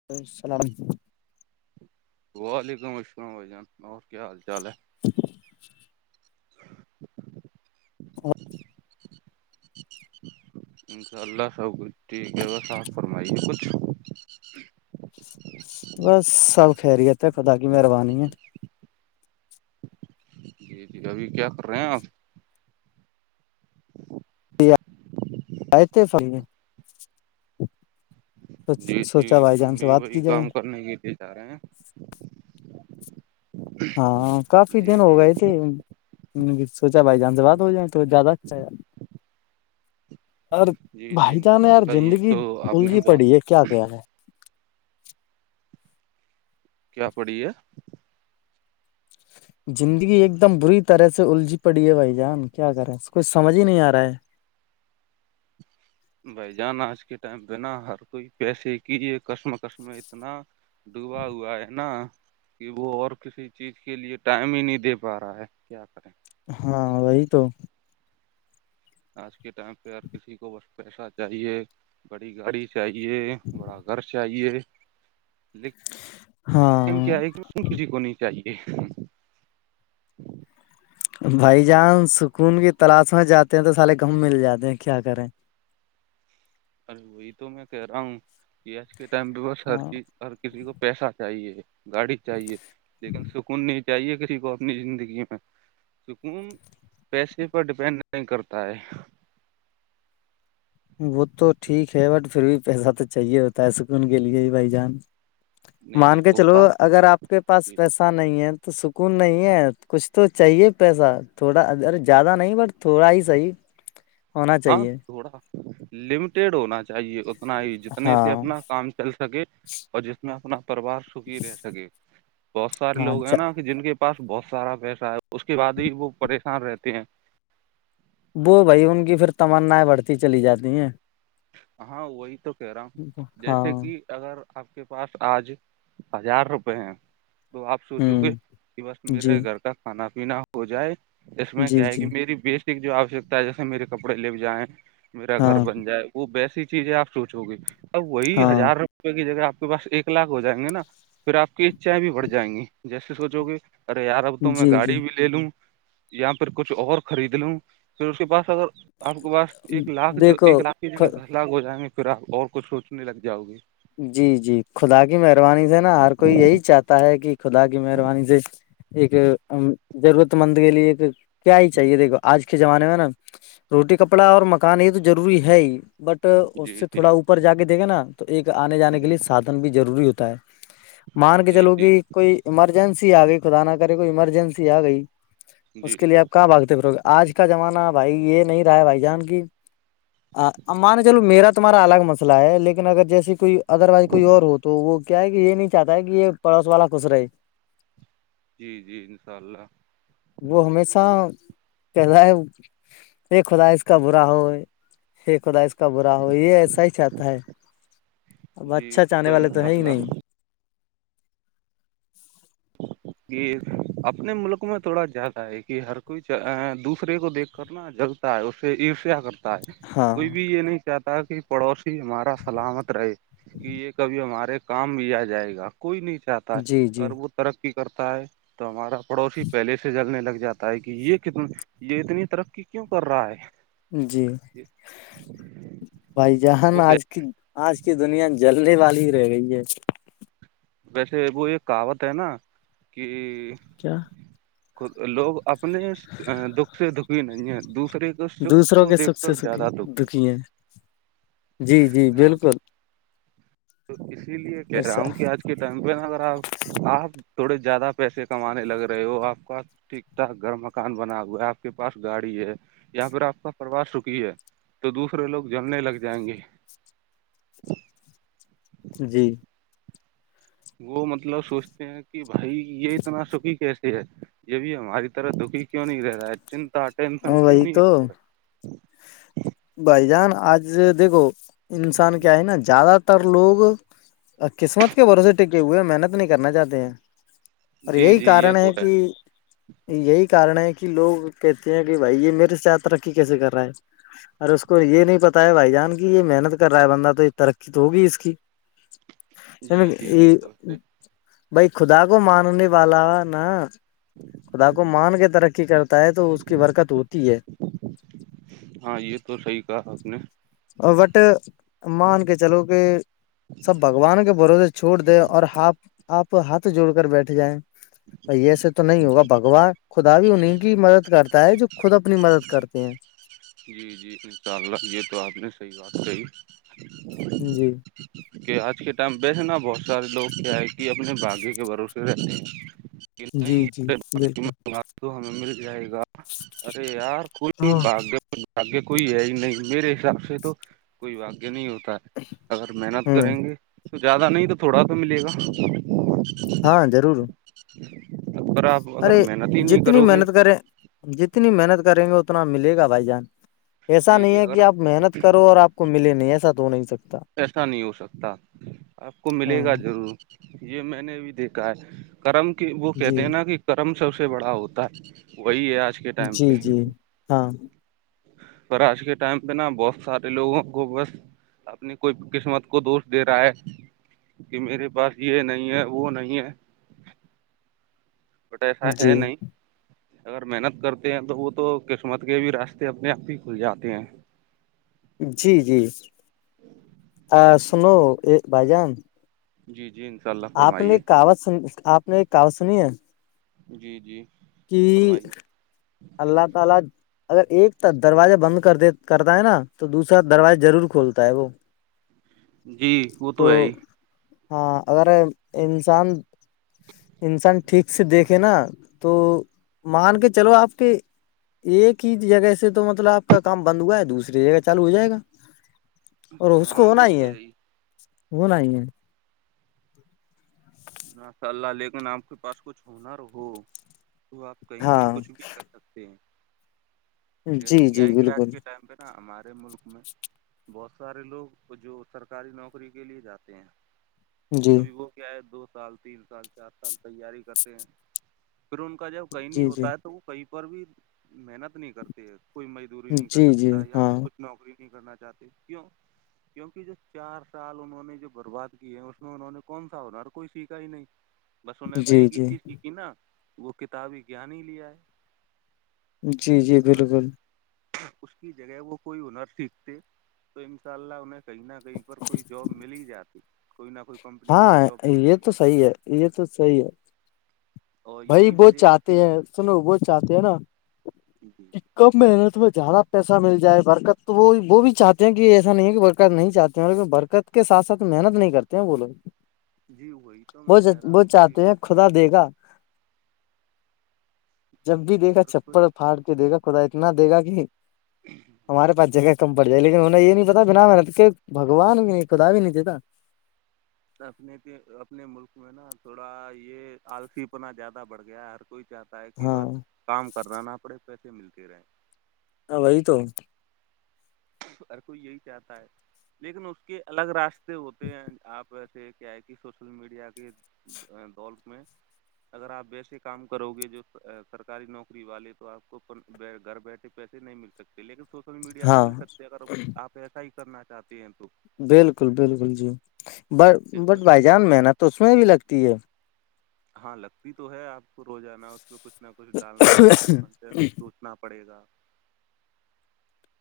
[unintelligible] وعلیکم السلام عھ جان اور کیا حال چال ہے [inaudible] انکاء اللہ سب کچھ یک ہےا فرمائیے کچھ بس سب خیریت پتا کی مہربانی ہے جی جی ابھی کیا کر رہے ہیں آپ یہ آئے تھ جی جی ہم بھی بات وہی کی جائے کام کرنے کے لیے جا رہے ہیں ہاں کافی جی دن ہو جی گئے تھے سوچا بھائی جان سے بات ہو جائیں تو زیادہ اچھا ہے یار ار جی جی بھائی جان انشاء یار اللہ یہ زندگی تو آپ الجھی نے بہت پڑی ہے کیا کیا ہے کیا پڑی ہے [inaudible] زندگی ایک دم بری طرح سے الجھی پڑی ہے بھائی جان کیا کریں کچھ سمجھ ہی نہیں آ رہا ہے بھائی جان آج کے ٹائم بنا ہر کوئی پیسے کی یہ کسم کسم اتنا ڈوبا ہوا ہے نا کہ وہ اور کسی چیز کے لیے ٹائم ہی نہیں دے پا رہا ہے کیا کریں ہاں وہی تو آج کے ٹائم پہ ہگر کسی کو بس پیسہ چاہیے بڑی گاڑی چاہیے بڑا گھر چاہیے ل ہاں کیاشن کسی کو نہیں چاہیے بھائی جان سکون کی تلاش میں جاتے ہیں تو سارے گم مل جاتے ہیں کیا کریں ارے وہی تو میں کہہ رہا ہوں کہ آج کے ٹائم پہ بس ہر ہاں چی ہر کسی کو پیسہ چاہیے گاڑی چاہیے لیکن سکون نہیں چاہیے کسی کو اپنی زندگی میں سکون پیسے پر ڈیپینڈ نہیں کرتا ہے وہ تو ٹھیک ہے بٹ پھر بھی پیسہ تو چاہیے ہوتا ہےس کہ ان کے لیے ہی بھائی جان نہیں نہیں مان کے چلو ہوتا اگر آپ آپ کے پاس پیسہ نہیں ہے تو سکون نہیں ہے کچھ تو چاہیے پیسہ تھوڑا ار زیادہ نہیں بٹ تھوڑا ہی صحیح ہونا ہاں چاہیے تھوڑا لمیٹیڈ ہونا چاہیے اتنا ہی جتنے سے ہاں اپنا کام چل سکے اور جس میں اپنا پرریوار سکھی رہ سکے بہت سارے ہاں لوگ ہیں اچھا نا کہ جن کے پاس بہت سارا پیسہ ہے اس کے بعد ہی وہ پریشان رہتے ہیں وہ بھائی ان کی پھر تمنائیں بڑھتی چلی جاتی ہیں ہاں وہی تو کہہ رہا ہوں ہاں جیسے کہ اگر آپ کے پاس آج ہزار روپے ہیں تو آپ سوچو ہوں گے کہ بس جی میرے گھر کا کھانا پینا ہو جائے اس میں جی کیا ہے جی کہ میری بیسک جو آوشکتا ہے جیسے میرے کپڑے لے جائیں میرا ہاں گھر بن جائے وہ ویسی چیز ہے آپ سوچو گے اب وہی ہاں ہزار روپے کی جگہ آپ تو بس ایک لاکھ ہو جائیں گے نا پھر آ کی اچھائیں بھی بڑھ جائیں گی جیسے سوچو گے ارے یار اب تو میں جی جی گاڑی بھی لے لوں یا پھر کچھ اور خرید لوں پھر اس کے پاس اگر آپ کے پاس ایک لاکھ جو دیکھو ایک لاکھ ٹھیک ہے گھر للاک ہو جائیں گے پھر آپ اور کچھ سوچنے لگ جاؤ گے جی جی خدا کی مہربانی سے نا ہر کوئی یہی چاہتا ہے کہ خدا کی مہربانی سے ایک ضرورت مند کے لیے ایک کیا ہی چاہیے دیکھو آج کے زمانے میں نا روٹی کپڑا اور مکان یہ تو ضوری ہے ہی بٹ اس جی سے تھوڑا جی اوپر جا کے دیکھے نا تو ایک آنے جانے کے جی لیے سادھن بھی ضروری ہوتا ہے مان کے جی چلو جی کہ کوئی ایمرجنسی آ گئی خدا نہ کرے کوئی ایمرجنسی آ گئی اس جی کے لیے آپ کہاں بھگتے پروگرام آج کا زمانہ بھائی یہ نہیں رہا ہے بھائی جان کیماں نے چلو میرا تمہارا الگ مسئلہ ہے لیکن اگر جیسی کوئی ادر وائز کوئی اور ہو تو وہ کیا کہ یہ نہیں چاہتا ہے کہ یہ پڑوس والا کس رہے جی جی ان شاء اللہ وہ ہمیشہ کہ رہ ہے ا خدا اس کا برا ہو یہ خدا اس کا برا ہو یہ ایسا ہی چاہتا ہے اب جی اچھا وہ چاہنے والے تو انشاء ہے ہی اللہ نہیں [inaudible] یہ اپنے ملک میں تھوڑا زیادہ ہے کہ ہر کوئی دوسرے کو دیکھ کرنا جل ہے اسے عرشیا کرتا ہے ہاں کوئی بھی یہ نہیں چاہتا کہ پڑوسی ہمارا سلامت رہے کہ یہ کبھی ہمارے کام بھی آ جائے گا کوئی نہیں چاہتا ہے جی اگر جی وہ ترقی کرتا ہے تو ہمارا پڑوسی پہلے سے جلنے لگ جاتا کہ یہ کت یہ اتنی ترقی کیوں کر رہا ہے جی بھائی جہان وہ کہ آج کی آج کی دنیا جلنے والی ہی رہ گئی ہے ویسے وہ یہ کہاوت ہے نا کہ کیا لوگ اپنے دکھ سے دکھی نہیں ہے دوسرے سکھ دوسروں کو کے سکھ دیکھ سے کر سکھی زیادہ دکھ ہے دکھی ہیں جی جی بالکل تو اسی لیے کہہ رہا ایسا، ہوں کہ آج ٹائم پہ نا اگر آپ آپ تھوڑے زیادہ پیسے کمانے لگ رہے ہو آپ کا ٹھیک ٹھاک گھر مکان بنا ہوا ہے آپ کے پاس گاڑی ہے یا پھر آپ کا پروار سکھی ہے تو دوسرے لوگ جلنے لگ جائیں گے جی وہ مطلب سوچتے ہیں کہ بھائی یہ اتنا سکی کیسے یہ بھی ہماری طرح دکھی کیوں نہیں رہ رہا ہے چنتا ٹینشن ہاں کیوں وہی نہیں تو اس کو ہے بھائی جان آج دیکھو انسان کیا ہے نا زیادہ تر لوگ قسمت کے بھروسے ٹکے ہوئے ہیں محنت نہیں کرنا چاہتے ہیں اور جی یہی جی یہ کارن تو ہے کہ یہی کارن ہے کہ لوگ کہتے ہیں کہ بھائی یہ میرے سے ترقی کیسے کر رہا ہے ار اس کو یہ نہیں پتا ہے بھائی جان کی یہ محنت کر رہا ہے بندہ تو یہ ترقی تو ہوگی اس کی جی جی یہ تو ہے بائی خدا کو ماننے والا نا خدا کو مان کے ترقی کرتا ہے تو اس کی برکت ہوتی ہے ہاں یہ تو صحیح کہا آپ نے بٹ مان کے چلو کہ سب بگوان کے برو چھوڑ دیں اور ہپ آپ ہاتھ جوڑ کر بیٹھ جائیں ب ایسے تو نہیں ہوگا بگوان خودا بھی ہو نہیں کی مدد کرتا ہے جو خود اپنی مدد کرتے ہیں جی جی انشاء اللہ یہ تو آپ نے صحیح بات کہی جی کہ آج کے ٹائم بیسے نا بہت سارے لوگ کیا ہے کہ اپنے باغے کے بھروسے رہتے ہیں جی جی پم بالکل بنگال تو ہمیں مل جائے گا ارے یار کل بھی ہاں باگ باگیہ کوئی ہے ہی نہیں میرے حساب سے تو کوئی باگیہ نہیں ہوتا ہے اگر محنت ہوں کریں گے تو زیادہ نہیں تو تھوڑا تو ملے گا ہاں ضرور ا پر آپ اگر ارے محنت ہی نہیں جتنی کرو گے محنت کریں جتنی محنت کریں گے اتنا ملے گا بھائی جان ایسا جی نہیں جی ہے اگر کہ آپ محنت کرو اور آپ کو ملے نہیں ایسا تو نہیں سکتا ایسا نہیں ہو سکتا آپ کو ہاں ملے گا ضرور یہ میں نے بھی دیکھا ہے کرم کی وہ کہتے جی ہیں نا کہ کرم سب سے بڑا ہوتا ہے وہی ہے آج کے ٹائم جی پہ جی ہاں پر آج کے ٹائم پہ نا بہت سارے لوگوں کو بس اپنے کوئی قسمت کو دوش دے رہا ہے کہ میرے پاس یہ نہیں ہے وہ نہیں ہے گٹے ایسا ہے جی نہیں اگر محنت کرتے ہیں تو وہ تو قسمت کے بھی راستے اپنے آپ ہی کھل جاتے ہیں جی جی سنو بھائی جان جی- جی انشاء اللہ- آپ نے فرمائیے کہغت سنی آپ نے ایک کہغت سنی ہے? جی- جی کہ فرمائیے اللہ تعالی اگر ایک دروازے بند کردا ہے نا- تو دوسرا جی دروازہ ضرور کھولتا ہے وہ- جی وہ تو ہے ہی ہاں اگر انسان انسان ٹھیک سے دیکھے نا تو مان کے چلو آپ کے ایک ہی جگہ سے تو مطلب آپ کا کام بند ہوا ہے دوسری جگہ چالو ہو جائے گا ہاں وہ تو ہے ہی وہ نہیں ہے ناصاء اللہ لیکن آپ کے پاس کچھ ہنر ہو- تو آپ کہیں بھی ہاں کچھ بھی کر سکتے ہیں- جی جیسے کہ جی آئے گی آج بالکل کے ٹائم پہ نا ہمارے ملک میں- بہت سارے لوگ جو سرکاری نوکری کے لیے جاتے ہیں- جی ابھی وہ کیا ہے دو سال تین سال چار سال تیاری کرتے ہیں- پھر ان کا جب کہیں نہیں جی جی ہوتا ہے تو وہ کہیں پر بھی محنت نہیں کرتے ہے کوئی م- دوری نہیں کر جی جی سکتا یہاں پ ہاں کچھ نوکری نہیں کرنا چاہتے کیوں- کیوںکہ جو چار سال انہوں نے جو برباد کیے ہیں اس میں انہوں نے کون سا ہونا- کوئی سیکھا ہی نہیں بس ان نے، تو جی ایک ہی جی چیز سیکھی نا وہ کتابی گان ہی لیا ہے جی- جی اگر بالکل- اس کی جگہ وہ کوئی ہنر سیکھتے تو انشاء اللہ انہیں- کہیں نہ کہیں پر کوئی جاب مل ہی جاتی- کوئی نہ کوئی کمپنی ان ہاں کو جاب یہ دیتی تو صحی ہے، یہ تو صحیح ہے- اور بھائی یہی وہ وجہ چاہتے ہے ہیں سنو وہ چاہتے ہیں نا- جی- جی کب محنت میں زیادہ پیسہ مل جائے برکت تو وہ وہ بھی چاہتے ہیں کہ ایسا نہیں ہے کہ برکت نہیں چاہتی- برکت کے ساتھ سات محنت نہیں کرتے ہیں وہ لوگ- جی وہی تو میں وہ کہہ رہا ہوں وہ کہ- چاہتے ہیں خدا دے گا- جگہ جب بھی دے گا ہر چپل کوئی پھاڑ کے دے گا خدا اتنا دے گا کہ- کم پڑ جائے لیکن انہیں یہ نہیں پتا بنا میں نے تو بگوان بھی نہیں خدا بھی نہیں دیتا- اپنے اپنے ملک میں نا تھوڑا یہ آلف پناہ زیادہ بڑھ گیا ہے ہر کوئی- چاہتا ہے کہ بس ہاں کام کرنا نہ پڑے پیسے ملتے رہے- ائی تو- ہر کو یہی چاہتا ہے- لیکن اس کے الگ راستے ہوتے ہیں آپ ویسے کیا ہے کہ سوشل میڈیا کے- دولت میں- اگر آپ بیسے کام کرو گے جو سرکاری نوکری والے تو آپ کو گھر بیٹھے- سکتی لیکن سوشل میڈیا پہ ہاں مل سکتا ہے اگر اپ ایسا ہی کرنا چاہتے ہیں تو- بالکل- بالکل جی، ب بٹ تو بھائی جان مح نت تو اس میں بھی لگتی ہے- ہاں لگتی تو ہے آپ کو روزانہ- اس میں کچھ نہ کچھ ڈالنا پڑے گا ہے کنٹینٹ ٹوٹنا پڑے گا-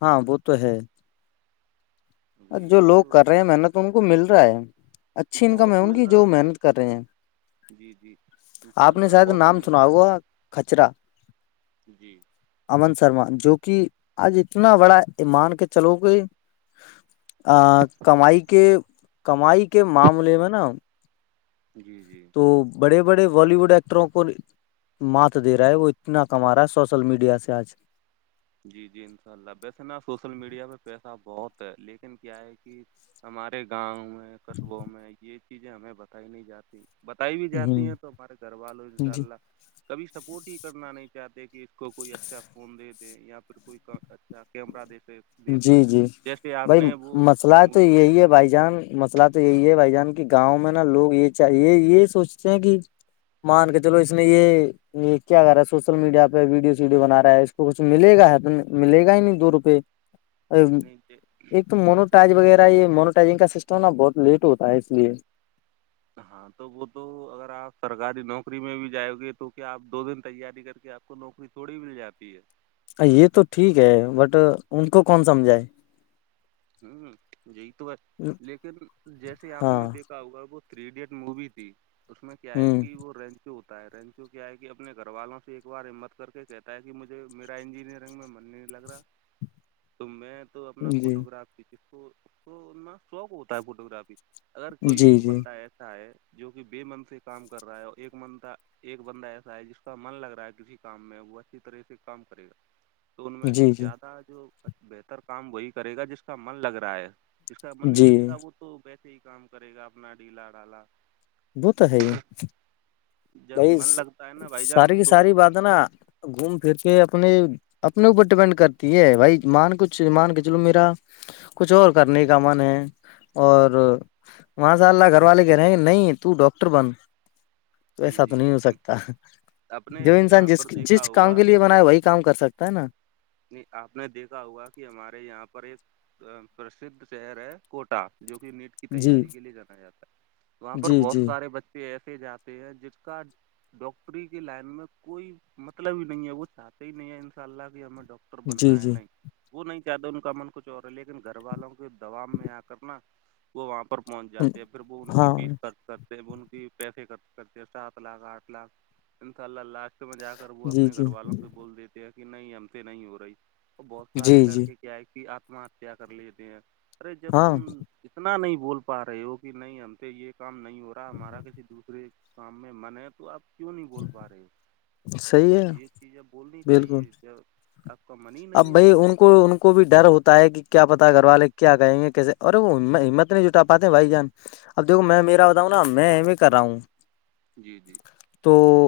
ہاں وہ تو ہے- وہی جو لوگ تو کر رہے ہیں محنت ان کو مل رہا ہے اچھی انکم ہے بہت ان مل کی جو رہا ہے محنت کر رہے ہیں- جی- جی انشاء آپ نے اللہ شاید بہت نام مل سنا رہا ہے ہوا کچرا- جی امن شرما جو کہ آج اتنا بڑا ای مان کے چلو گے کمائی کے کمائی کے معاملے میں نا جی جی تو بڑے بڑے بالی ووڈ ایکٹروں کو مات دے رہا ہے وہ اتنا کما رہا ہے سوشل میڈیا سے آج جی جی انشاء اللہ ویسے نا سوشل میڈیا پہ پیسہ بہت ہے لیکن کیا ہے کہ ہمارے گاؤں میں قصبوں میں یہ چیزیں ہمیں بتائی نہیں جاتی بتائی بھی جاتی ہوں ہیں تو ہمارے گھر والوں ان شاء جی اللہ کبھی سپورٹ ہی کرنا نہیں چاہتے کہ- کو کوئی اچھا فون دے دے یا پھر کوئی اچھا کیمرا دے دے- دے جی- جی جیسے آپ بھائی نے وہ مسئلہ تو مووی یہی ہے دیکھی بھائی جان مسئلہ تو- تو یہی ہے بھائی جان کی گاؤں میں نا لوگ یہ چاہ یہ یہ سوچتے ہیں کہ- مان کے چلو اس نے یہ- یہ کیا کر رہا ہے سوشل میڈیا پہ ویڈیو سیڈیو بنا رہا ہے اس کو کچھ ملے گا ہے تو ملے گا ہی نہیں دو روپے- نہیں ایک تو جیسے مونوٹائج وغیرہ یہ منیوٹائجنگ کا سسٹم نا بہت لیٹ ہوتا ہے اس لیے- ہاں تو وہ تو اگر آپ سرکاری نوکری میں بھی جائ گے تو کیا آپ دو دن تیاری کر کے آپ- کو نوکری تھوڑی مل جاتی ہے یہ تو ٹھیک ہے بٹ ان کو کون سمجھائے ہوں یہی تو ب لیکن جیسے آپ نے ہاں دیکھ ہوا وہ تھری ایڈیٹ مووی تھی اس میں کیا ہے ہوں کہ وہ رینج ہوتا ہے رینچو کیا ہے کہ اپنے گھر والوں سے ایک بار ہمت کر کے کہتا ہے کہ مجھے میرا انجینئرنگ میں مننی لگ رہا تو میں تو اپنا جی فوٹو گرافنا شوق ہوتا ہے فوٹو گرافی اگر کوئی جی ایک جی بندہ ایسا ہے جو کہ بے من سے کام کر رہا ہے اور ایک من کا ایک بندہ ایسا ہے جس کا من لگ رہا ہے کسی کام میں وہ اچھی طرح سے کام کرے گا تو ان میں سے جی جی زیادہ جو بہتر کام وہی کرے گا جس کا من لگ رہا ہے جس کا من نہیں جی لگے گا وہ تو ویسے ہی کام کرے گا اپنا ڈھیلا ڈالا وہ تو ہے جب بائی من لگتا ہے نا بھائی ساری جان کی تو ساری بات نا گھوم پھر کے اپنے اپنے اوپر ڈپینڈ کرتی ہے بھائی مان کچھ مان کے چلو میرا کچھ اور کرنے کا من ہے اور وہاں سے اللہ گھر والے کہہ رہے ہیں نہیں تو ڈاکٹر بن تو جی ایسا تو جی نہیں ہو سکتا اپنے جو انسان یہاں جس پر دیکھا جس کام کے ہوگا لیے بناائے وہی کام کر سکتا ہے نا آپ نے دیکھا ہوا کہ ہمارے یہاں پر ایک پرسدھ شہر ہے کوٹا جو کہ نیٹ جی تیاری کے لیے جانا جاتا ہے وہاں پر جی بہت جی سارے بچے ایسے جاتے ہیں جس کا ڈاکٹری کی لائن میں کوئی مطلب ہی نہیں ہے وہ چاہتے ہی نہیں ہے ان شاء اللہ کی ہمر جی بننا ہے جی نہیں وہ نہیں چاہتا ان کا من کچھ اور ہے لیکن گھر والوں کے دباؤ میں آ کر نا وہ وہاں پر پہنچ جاتے ہیں پھر وہ ان کی ہاں فیس کر کرتے ب ان کی پیسے کرتے سات لاکھ آٹھ لاکھ اناءلہ لاسٹ سمجھا کر وہ جی اپنے گھر جی والوں سے بول دیتے ہیں کہ نہیں ہمتے نہیں ہو رہی اور بہت سارے جی جی لڑکے کیا ہے کہ آتم ہتیا کر لیتے ہیں ارے جب ہاں تم اتنا نہیں بول پا رہے ہو کہ نہیں ہم پ یہ کام نہیں ہو رہا ہمارا کسی دوسرے شام میں من ہے تو آپ کیوں نہیں بول پا رہے صحیح ہے یہ چیزیںب بولنی بالکل چاہیے جب آپ کا من ہی اب نہیں ہے بھائی تو ان کو اسز ان کو بھی ڈر ہوتا ہے کہ کیا پتا ہے گھر والے کیا کہیں گے کیسے ارے وہ ہمت نہیں جٹا پاتے بھائی جان اب دیکو میں میرا بتاؤں نا میں ای کر رہا ہوں جی جی تو